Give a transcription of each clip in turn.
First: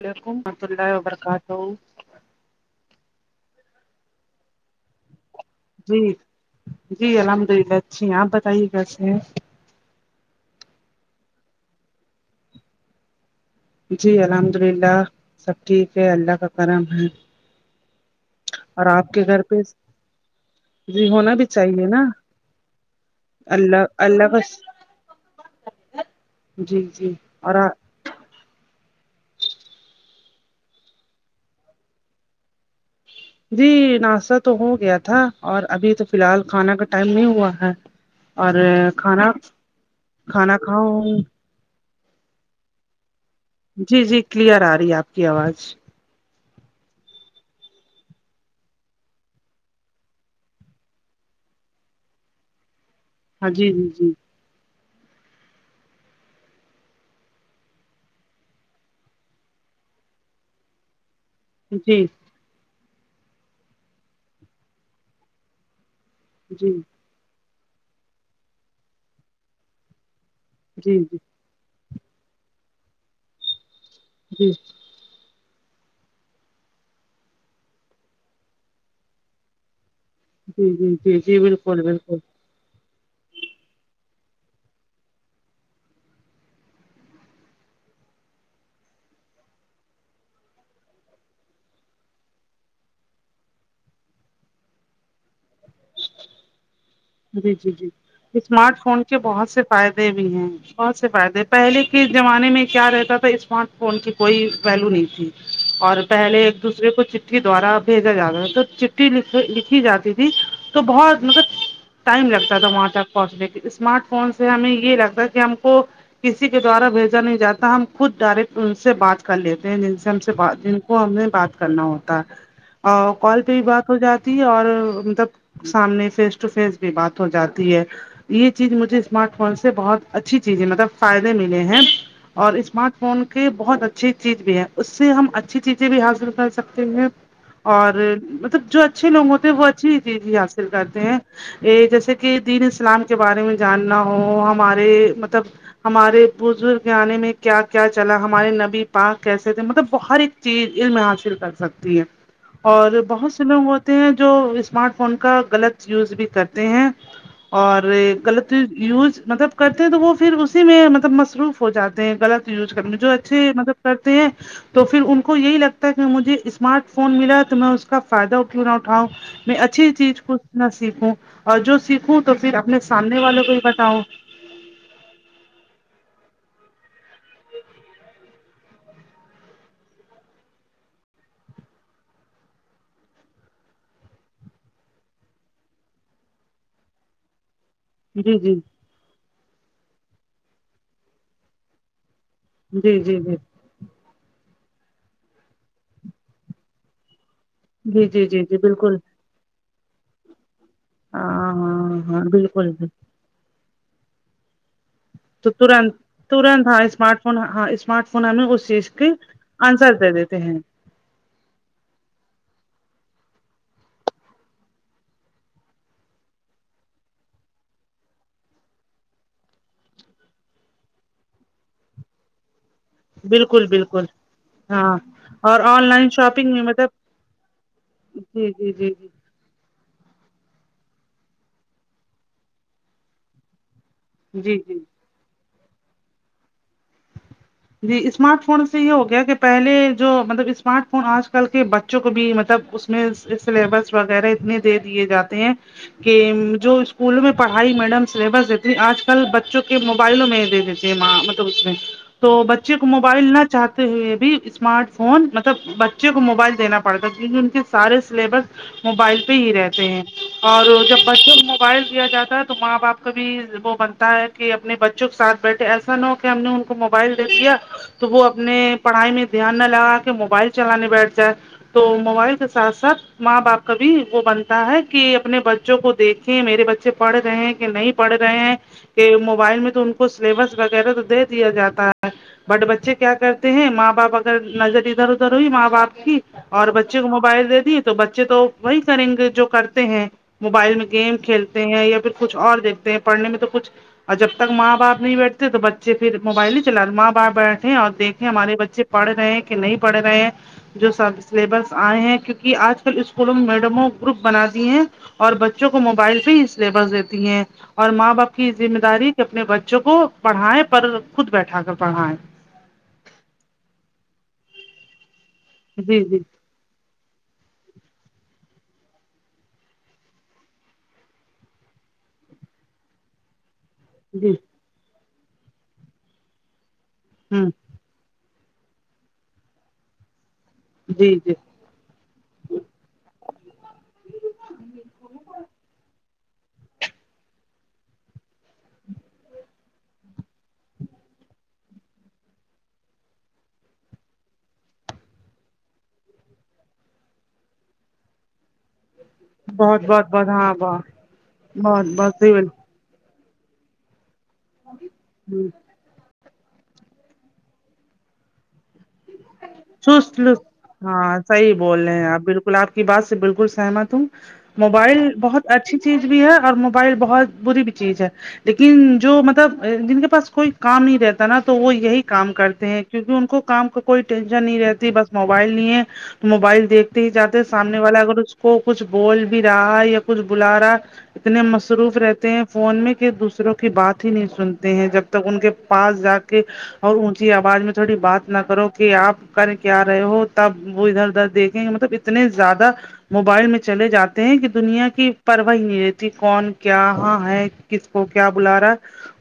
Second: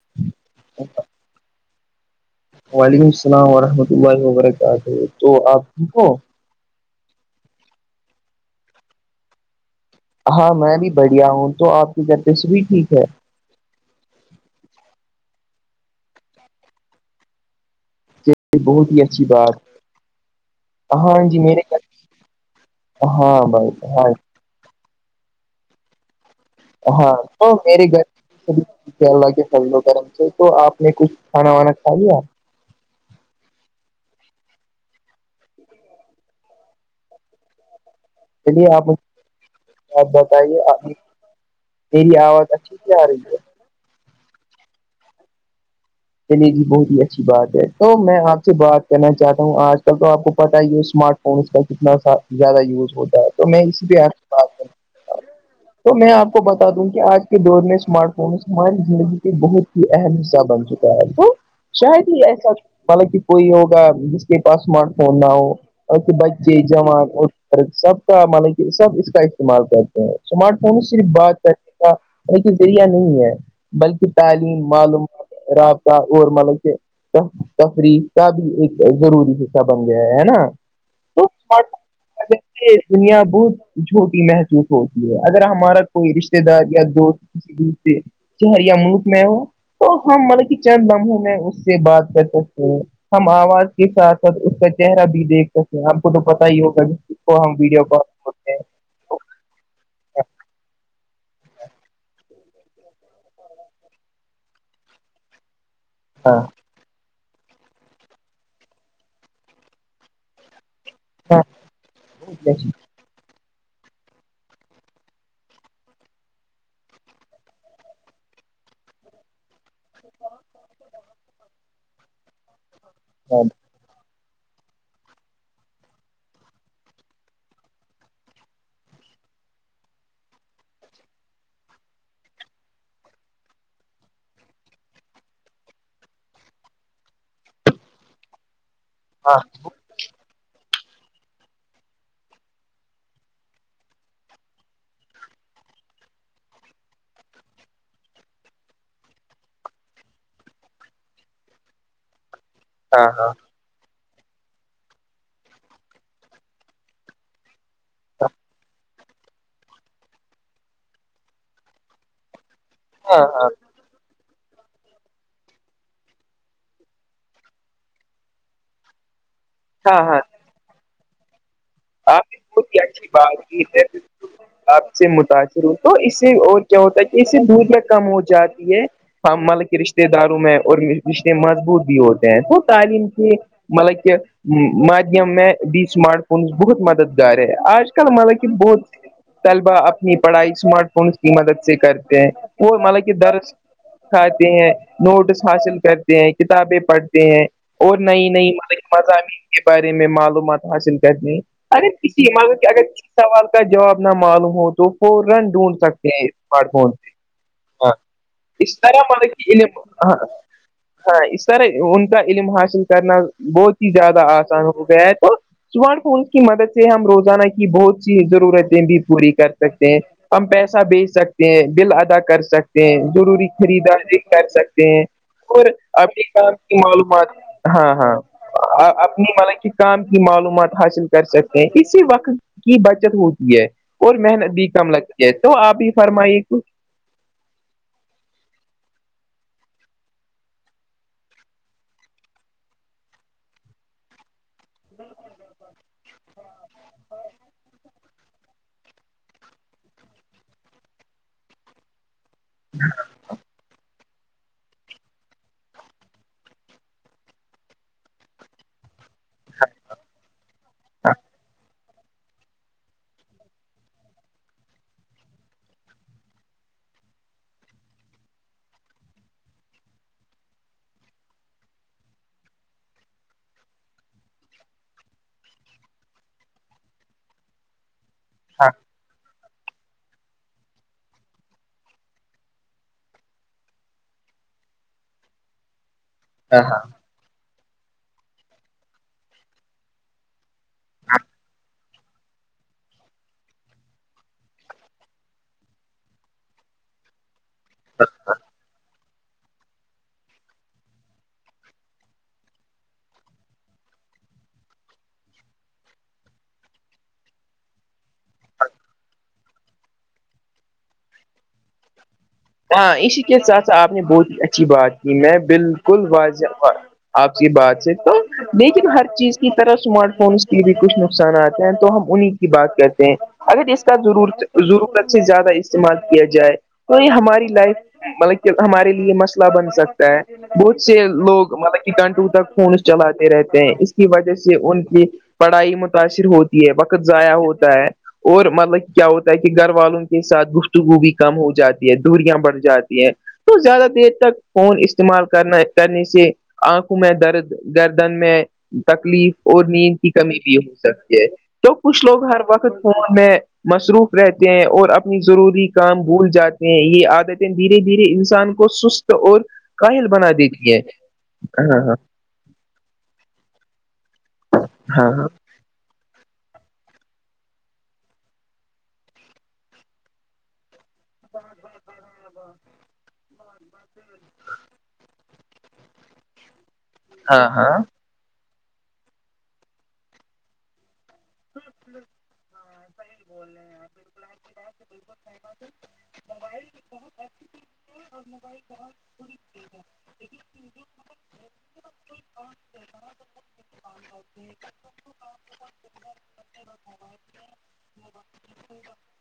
وعلیکم وورحمۃہ اللہ وبرکاتہ وعلیکم السلام ورحمۃ اللہ وبرکاتہ تو آپ ٹھیک جی ہو جی الحمد للہ اچھی ہیں آپ بتائیے کیسے ہیں ہاں میں بھی بڑھیا ہوں تو آپ کی گرپس بھی ٹھیک ہے جی الحمد للہ سب ٹھیک ہے اللہ کا کرم ہے یہ اور بہت ہی آپ کے اچھی گھر بات پہ جی ہاں ہونا بھی میرے چاہیے نا گھر ہاں بھائی اللہ ہاں اللہ کا جی جی ہاں تو اور میری گھر اللہ کے و کرم سے تو آپ نے کچھ کھانا وانا کھا لیا جی ناشتہ تو ہو گیا تھا اور ابھی تو فی الحال کھانا کا ٹائم نہیں ہوا ہے اور چلیے آپ مجھے کھانا آپ کھانا بتائیے آپ کھاؤں میری آواز اچھی نہیں آ رہی ہے جی جی کلیئر آ رہی ہے آپ کی آواز کے لیے بھی بہت ہی اچھی بات ہے تو میں آپ سے بات کرنا چاہتا ہوں آج کل تو آپ کو پتاہ ہی ہے اسمارٹ کا کتنا زیادہ یوز ہوتا ہے تو ہاں میں جی اسی پ آ جی سے بات کر تو میں آپ کو بتا دوں کہ آج کے دور میں اسمارٹ فونس ہماری زندگی کے بہت ہی اہم حصہ بن چکے ایسے جی جی شاید ہی ایسا حالک کوئی ہوگا جس کے پاس اسمارٹ فون نہ ہوک بچے جی جوان سب کا مان کہ سب اس کا استعمال کرتے ہیں اسمارٹ فون جی جی صرف بات نے کا ان کے ذریعہ نہیں ہے بلکہ جی تعلیم معلوم رابطہ اور مطلب کہ تفریح کا بھی ایک ضروری ہے اا بن گیا ہے نا جی جی جی تو جی ف بالکل بالکل یہ دنیا بہت جھوٹی محسوس ہوتی ہے اگر ہمارا کوئی رشتتے دار یا دوست شہریا ملک میں وہ ہم ملب کہ چند بموں میں اس سے بات کر سکتے ہیں ہم آواز کے ساتھ ساتھ اس کا چہرہ بھی دیکھ سکتے ہیں آپ کو تو پتا ہی ہوگا کہ جی جی جی اسمارٹ فون کے بہت سے فائدے بھی ہیں بہت سے فائدے پہلے کے زمانے میں کیا رہتا تھا اسمارٹ فون کی کوئی ویلو نہیں تھی اور ہاں پہلے دوسرے کو چٹٹیھی دوارا بھیجا جاتا ہے تو چٹھی لکھی جاتی تھی تو بہت ہاں مطلب ٹائم لگتا تھا وہاں تک پہنچنے کے اسمارٹ فون سے ہمیں یہ لگتا کہ ہم کو کسی کے دوارا بھیجا نہیں جاتا ہم خود ڈائریکٹ ان سے بات کر لیتے ہیں جن سے ہم سے بات کو ہمیں بات کرنا ہوتا ہے [inaudible] ا کال پہ بھی بات ہو جاتی ہے اور مطلب سامنے فیس ٹو فیس بھی بات ہو جاتی ہے یہ چیز مجھے اسمارٹ فون سے بہت اچھی چیز ہے مطلب فائدے ملے ہیں اور اسمارٹ فون کے بہت اچھی چیز بھی ہے اس سے ہم اچھی چیزیں بھی حاصل کر سکتے ہیں اور مطلب جو اچھے لوگ ہاں ہوتے ہیں وہ اچھی چیزی حاصل کرتے ہیں یہ جیسے کہ دین اسلام کے بارے میں جاننا ہو ہمارے مطلب ہمارے بزرگ آنے میں کیا کیا چلا ہمارے نبی پاک کیسے تھے مطلب بر چیز علم حاصل کر سکتی ہے اور ہاں بہت سے لوگ ہوتے ہیں جو اسمارٹ فون کا غلط یوز بھی کرتے ہیں اور غلط یوز مطلب کرتے ہیں تو وہ پھر اسی میں مطلب مصروف ہو جاتے ہیں غلط یوز کرنے میں جو ہاں ہاں اچھے مطلب کرتے ہیں تو پھر ان کو یہی لگتا ہے کہ مجھے اسمارٹ فون ملا تو میں اس کا فائدہ ا نہ اٹھاؤں میں اچھی ہاں ہاں چیز ک نہ سیکھوں اور جو سیکھوں آپ تو نے پھر بہت ہی اپنے اچھی سامنے والوں بات کو بھی کی ہے بتاؤں آپ سے متاثر ہووں تو اس سے اور کیا ہوتا ہے کہ اس سے دول میں کم ہو جاتی ہے مل کے رشتے داروں میں اور رشتے مضبوط بھی ہوتے ہیں تو تعلیم کے مطلب کہ مادھیم میں بھی اسمارٹ فون بہت مددگار ہے آج کل جی مطلب کہ جی بہت طلبا اپنی پڑھائی اسمارٹ فونس کی مدد سے کرتے ہیں وہ مطلا جی جی کہ جی در کھاتے ہیں نوٹس حاصل کرتے ہیں کتابیں پڑھتے ہیں اور جی جی نئی جی نئی جی بالکل مضامین کے بارے میں معلومات حاصل کرنے ہاں ارے ہاں ہاں کسی مطلب کہ اگر بالکل ک سوال کا جواب نہ معلوم ہو تو فورا تو ڈھونڈ ترت سکتے ہیں ترنت اسمارٹ ہاں سے اسمارٹ فون ہاں اسمارٹ فون ہمیں اس چیز طرح کے مطلب کہ علم آنسر دے ہاں دیتے ہیں ہاں اس طرح ان کا علم حاصل کرنا بہت ہی زیادہ آسان ہو گیا ہے تو اسمارٹ فون کی مدد سے ہم روزانہ کی بہت سی ضرورتیں بھی پوری کر سکتے ہیں ہم پیسہ بھیج سکتے ہیں بل ادا کر سکتے س ہیں ضروری بالکل بالکل خریداری کر سکتے ہاں ہیں اور آن لائن اپنی شاپنگ کام میں کی مطلب معلومات ہاں ہاں جی جی جی جی اپنی ملب کہ کام کی معلومات حاصل کر سکتے ہیں اسی وقت کی بچت ہوتی ہے اور محنت جی بھی جی کم لگتی ہے تو آپ ہی فرمائیے ک جی اسمارٹ فون سے یہ ہو گیا کہ پہلے جو مطلب اسمارٹ فون آج کل کے بچے بچوں کو بھی مطلب اس میں سلیبس وغیرہ اتنے دے دیے جاتے ہیں کہ جو اسکولوں میں پڑھائی میڈم سلیبس دیتی آج کل بچوں کے موبائلوں میں ہی دے دیتےما اس میں تو بچے کو موبائل نہ چاہتے ہوئے بھی اسمارٹ فون مطلب بچے کو موبائل دینا پڑتا ہے کیونکہ ان کے سارے سلیبس موبائل پہ ہی رہتے ہیں اور جب بچوں کو موبائل دیا جاتا ہے تو ماں باپ کو بھی وہ بنتا ہے کہ اپنے بچوں کے ساتھ بیٹھے ایسا نہ ہو کہ ہم نے ان کو موبائل دے دیا تو وہ اپنے پڑھائی میں دھیان نہ لگا کے موبائل چلانے بیٹھ جائے تو موبائل کے ساتھ ساتھ ماں باپ کا بھی وہ بنتا ہے کہ اپنے بچوں کو دیکھیں میرے بچے پڑھ رہے ہیں کہ نہیں پڑھ رہے ہیں ہاں کہ موبائل میں تو ان کو سلیبس وغیرہ تو دے دیا جاتا تا ہے بٹ بچے کیا کرتے ہیں ماں باپ اگر نظر ادھر ادھر ہوئی ماں باپ کی اور ہاں بچے کو موبائل دے دیے تو بچے تو وہی کریں گے جو کرتے ہیں موبائل میں گیم کھیلتے ہیں یا پھر کچھ اور دیکھتے ہیں پڑھنے میں تو کچھ اور جب تک ماں باپ نہیں بیٹھتے تو بچے پھر موبائل ہی چلاتے ماں باپ بیٹھے اور دیکھیں ہمارے بچے پڑھ رہے ہیں کہ نہیں پڑھ رہے ہیں جو سب سلیبس آئے ہیں کیونکہ آج کل اسکولوں میں میڈموں گروپ بنا دیں ہیں اور بچوں کو موبائل پہ ہی سلیبس دیتی ہیں اور ماں باپ کی ذمہ داری کہ اپنے بچوں کو پڑھائیں پر خود بیٹھا کر پڑھائیں ہاں اسی کے ساتھ ساتھ آپ نے بہت ہی اچھی بات کی میں جی بالکل جی واضع آپ کی بات سے تو لیکن ہر چیز کی طرح اسمارٹ فونس کے بھی کچھ نقصانات ہیں تو ہم انہیں کی بات کرتے ہیں اگر اس جی ضرورت ضرورت سے زیادہ استعمال کیا جائے تو یہ ہم ہ ہماری لائف مطلب کہ ہمارے لیے مسئلہ بن سکتا ہے بہت سے جی جی لوگ مطلب کتنے گنٹو تک فون چلاتے رہتے ہیں اس کی وجہ سے ان کی پڑھائی متاثر ہوتی ہے وقت ضائع ہوتا ہے اور مطلب کیا ہوتا ہے کہ گھر والوں کے ساتھ گفتگو بھی کم ہو جاتی ہے دوریاں بڑھ جاتی ہیں تو زیادہ دیر تک فون استعمال کرنا کرنے سے آنکھوں میں درد گردن میں تکلیف اور بہت نیند بہت کی بہت کمی ہاں بھی ہو بہت سکتی ہے تو بہت کچھ بہت لوگ صحیح ہر وقت فون میں مصروف رہتے ہیں اور اپنی ہ ضروری کام بھول جاتے یہ عادتیں دھیرے دھیرے انسان کو سست اور کاہل سست بنا دیتی ہے ہاں صحیح بول ہاں رہے ہیں آپ بالکل میں آپ کی بات سے بالکل سہمت ہوں موبائل ہاں ہاں بہت اچھا اچھی چیز بھی ہے اور موبائل بہت بری بھی چیز ہے لیکن جو مطلب جن کے پاس کوئی کام نہیں رہتا نا تو وہ یہی کام کرتے ہیں کیونکہ ان کو کام کا کوئی ٹینشن نہیں رہتی بس موبائل نہیں ہے تو موبائل دیکتے ہی جاتتے ہاں سامنے ہاں والا اگر اس کو کچھ بول بھی رہا ہے یا کچھ بلا رہا اتنے مصروف رہتے ہیں فون میں کہ دوسروں کی بات ہی نہیں سنتے ہیں جب تک ان کے پاس جا کے اور اونچی آواز میں تھوڑی بات نہ کرو کہ آپ کریں کیا رہے ہو تب وہ ادھر ادھر دیکھیں گے مطلب اتنے زیادہ موبائل میں چلے جاتے ہیں کہ دنیا کی پروہ ہی نہیں رہتی کون کہاں ہے کس کو کیا بلا رہا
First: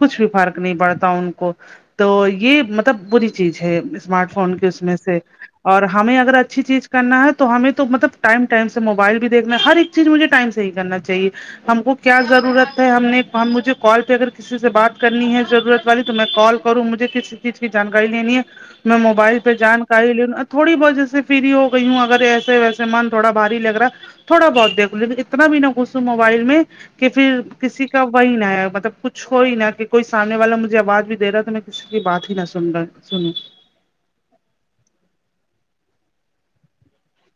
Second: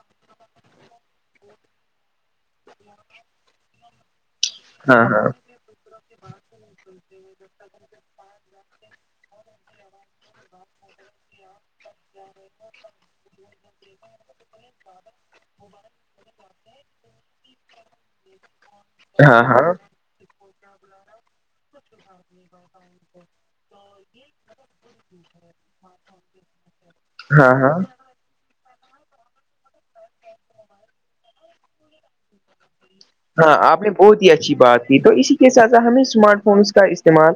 کچھ بھی فرق نہیں پڑتا ان کو تو یہ مطلب بری چیز ہے اس فون کے اس میں ہاں ہاں سے ہاں اور ہمیں اگر اچھی چیز کرنا ہے تو ہمیں تو مطلب ٹائم ٹائم سے موبائل بھی دیکھنا ہے ہر ایک چیز مجھے ٹائم سے ہی کرنا چاہیے ہم کو کیا ضرورت ہے ہم نے ہم مجھے کال پہ اگر کسی سے بات کرنی ہے ضرورت والی تو میں کال کروں مجھے کسی کی کی جانکاری لینی ہے میں موبائل ہاں پہ ہاں جان کاری لے لوں تھوڑی بہت جیسے فری ہو گئی ہوں اگر ایسے ویسے من تھوڑا بھاری لگ رہا تھوڑا بہت دیکھو لیکن اتنا بھی نہ گسو موبائل میں کہ پھر ہاں ہاں کسی کا وہی نہ مطلب کچھ ہو ہی نہا کہ کوئی سامنے والا مجھے آواز بھی دے رہا ہے تو میں کچھ کی بات ہی نہ سن رہا سنو ہاں آپ نے بہت ہی اچھی بات تھی تو اسی کے ساتھ ساتھ ہمیں اسمارٹ فونس کا استعمال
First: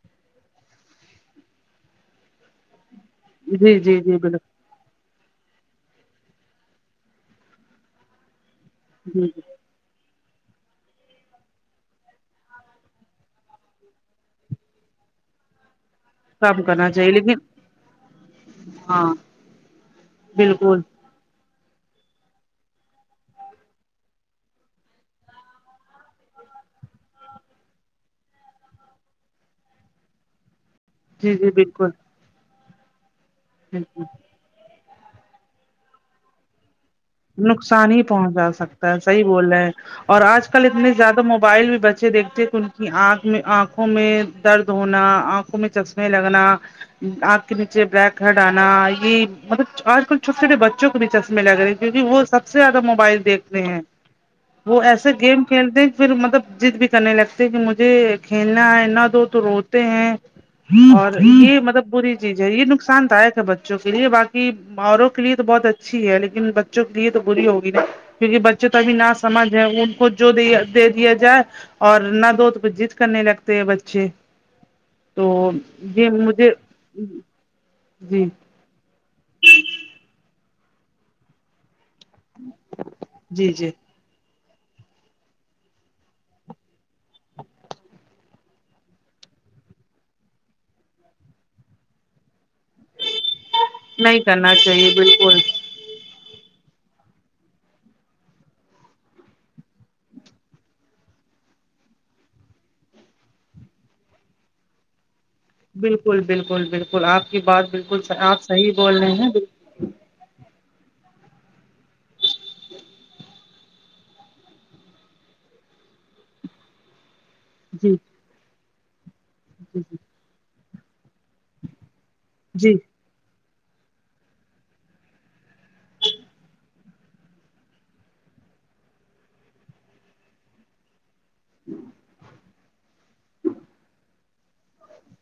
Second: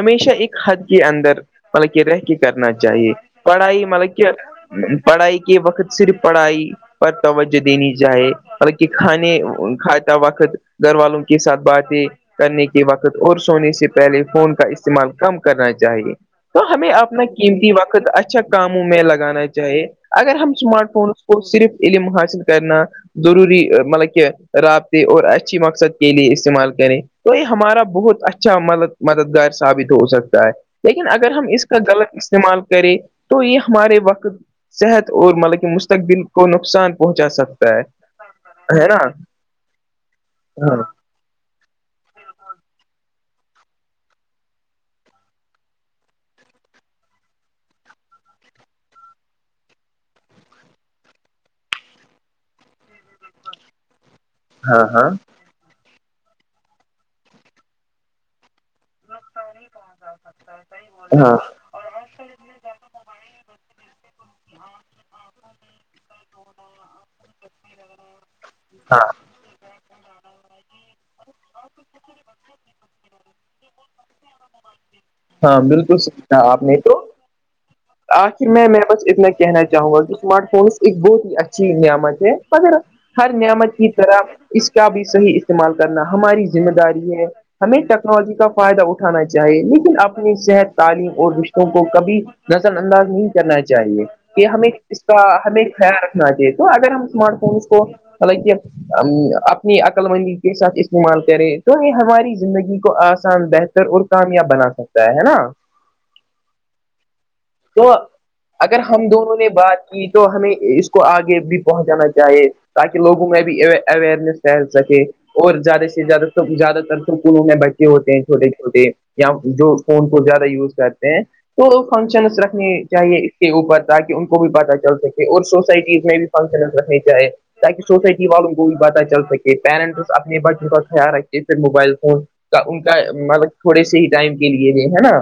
ہمیشہ ایک حد کے اندر مطلب کہ رہ کے کرنا چاہیے جی پڑھائی جی مطلب جی بالکل کہ پڑھائی کے وقت صرف پڑھائی پر توجہ دینی چاہے کہ جی کھانے جی کھاتا وقت گھر والوں کے ساتھ باتیں کرنے کے وقت اور سونے سے پہلے فون کا استعمال کم کرنا چاہیے تو کام ہمیں کرنا چاہیے اپنا لیکن قیمتی وقت اچھا کاموں میں ہاں لگانا چاہیے اگر ہم بالکل اسمارٹ فون صرف علم حاصل کرنا ضروری مطلب کہ رابط اور اچھی مقصد کے لیے استعمال کریں تو یہ ہمارا بہت اچھا مطلب مددگار ثابت ہو سکتا ہے لیکن اگر جی ہم جی اس کا بالکل غلط استعمال کریں تو یہ ہمارے بالکل وقت صحت اور مطلب کہ مستقبل کو نقصان پہنچا سکتا ہے نقصان ہی پہنچا سکتا ہے صحیح بول رہے ہے اور آج کل ہاں اتنے زیادہ موبائل بھی بچ اے دیکھتے کہ ان کی آنکھ میں آنکھوں میں درد ہونا آنکھوں میں چشمے لگنا آگ کے نیچے بلیک ہیڈ آنا یہ مطلب آج کل چھوٹے چھوٹے بچوں کو بھی چشمے لگ رہے کیونکہ وہ سب سے زیادہ موبائل دیکھتے ہیں وہ ہاں ہاں ایسے گیم کھیلتے پھر مطلب ضد بھی کرنے لگتے کہ مجھے کھیلنا ہےنا دو تو روتے ہیں اور ہو یہ مطلب بری چیز ہے یہ نقصان داک ہے بچوں کے لیے باقی اوروں کے لیے تو بہت اچھی ہے لیکن ب بوں کے لیے تو بری ہوگی نا کیونکہ بچے تو ابھی ہاں نہ سمجھ ہے ان کو جو د دے دیا جائے اور نہ دوت جد کرنے لگتے ہیں بچے تو ہاں بالکل یہ سیکھا مجھے آپ نے تو جی آخر میں میں بس میں کہنا چاہوں گا کہ اسمارٹ فونس ایک بہت ہی اچھی نعمت ہے مگر ہر جی جی نعمت کی اس کا بھی صحیح استعمال کرنا ہماری ذمہ داری ہمیں ٹیکنالوجی کا فائدہ اٹھا ا چاہیے لیکن اپنی صحت تعلیم اور رشتوں کو کبھی نظر انداز نہیں کرنا چاہیے نہیں کہ کرنا ہمیں چاہیے اس کا بالکل ہمیں خیال رکھنا چاہیے تو اگر ہم اسمارٹ فون اس کو [unintelligible] اپنی عقل مندی کے ساتھ استعمال کریں تو یہ ہماری زندگی کو آسان بہتر اور کامیاب بنا سکتا ہے نا بالکل بالکل بالکل آپ کی بات تو بالکل آپ صحیح اگر بول ہم رہے ہیں دونوں بل نے بات تو ہمیں اس کو آگے بھی پہنچانا چاہیے تاکہ لوگوں میں بھی اویئرنیس پھیل سکے اور زیادہ سے زیادہ ت زیادہ تر اسکولوں میں بچے جی ہوتے ہیں چھوٹے چھوٹے یا جو فون جی کو زیادہ یوز کرتے ہیں تو فنکشنس رکھنی چاہیے کے اوپر تاکہ ان کو بھی پتاہ چل سکے اور سوسائٹیز میں بھی فنکشنز رہنے چاہے تاکہ سوسائٹی والوں کو بھی پتاہ چل سکے پیرنٹس اپنے بچوں کا خیال رکھے جیسے موبائل فون کا ان کا مطلب تھوڑے سے ہی ٹائم کے لیے بھی ہے نا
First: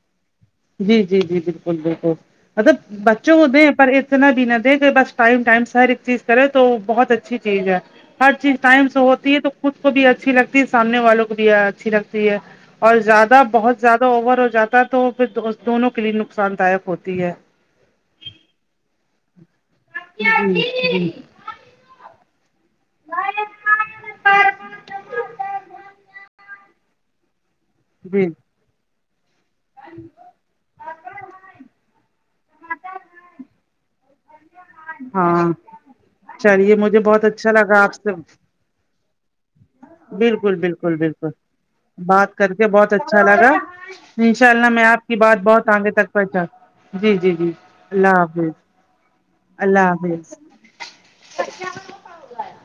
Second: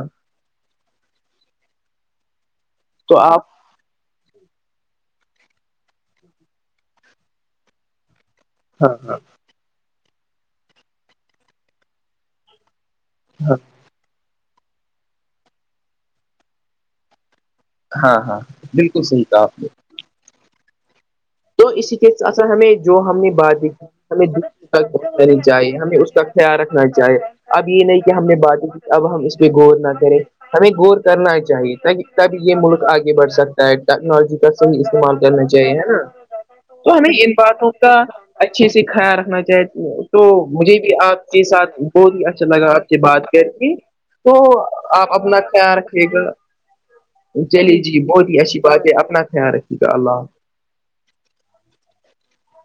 جی جی جی بالکل بالکل مطلب تو بچوں آپ کو دیں ہیں پر ایک اتنا بھی نہ دے کہ بس ٹائم ٹائم سے ہر ایک چیز کرے تو بہت اچھی چیز ہے ہر چیز ٹائم ہاں سے ہاں ہوتی ہے تو خود کو بھی اچھی لگتی ہے سامنے والوں کو بھی اچھی لگتی ہے اور زیادہ بہت زیادہ اوور ہو جاتا تو پھر دونوں کے لیے نقصان داک ہوتی ہے ہاں ہاں بالکل صحیح کھا آپ نے جی جی [unintelligible] تو اسی کے اثر ہمیں جو ہم نے بات دی ہمیں ج ت پنی چاہیے ہمیں اس کا خیال رکھنا چاہیے اب یہ نہیں کہ ہم جی نے بات کی اب ہم اس پہ غور نہ کریں ہمیں غور کرنا چاہیے تھاہ تب یہ ملک آگے بڑھ سکتا ہے ٹیکنالوجی کا صحیح استعمال ہاں کرنا چاہیے نا چلیے تو مجھے ہما بہت ان اچھا باتوں لگا آپ کا سے اچھے سے خیال رکھنا چاہی تو بالکل مجھے بھی بالکل آپ بالکل کے ساتھ بہت ہی بات اچھا کر کے لگا آپ بہت سے اچھا بات کر لگا کے تو انشاء اللہ میں آپ کی اپنا بات بہت خیال آگے رکھیے تک گا پہنچا جی جی چلیے جی اللہ بہت ہی حافظ اچھی بات ہے اپنا خیال رکھیے گا اللہ اچھا [inaudible]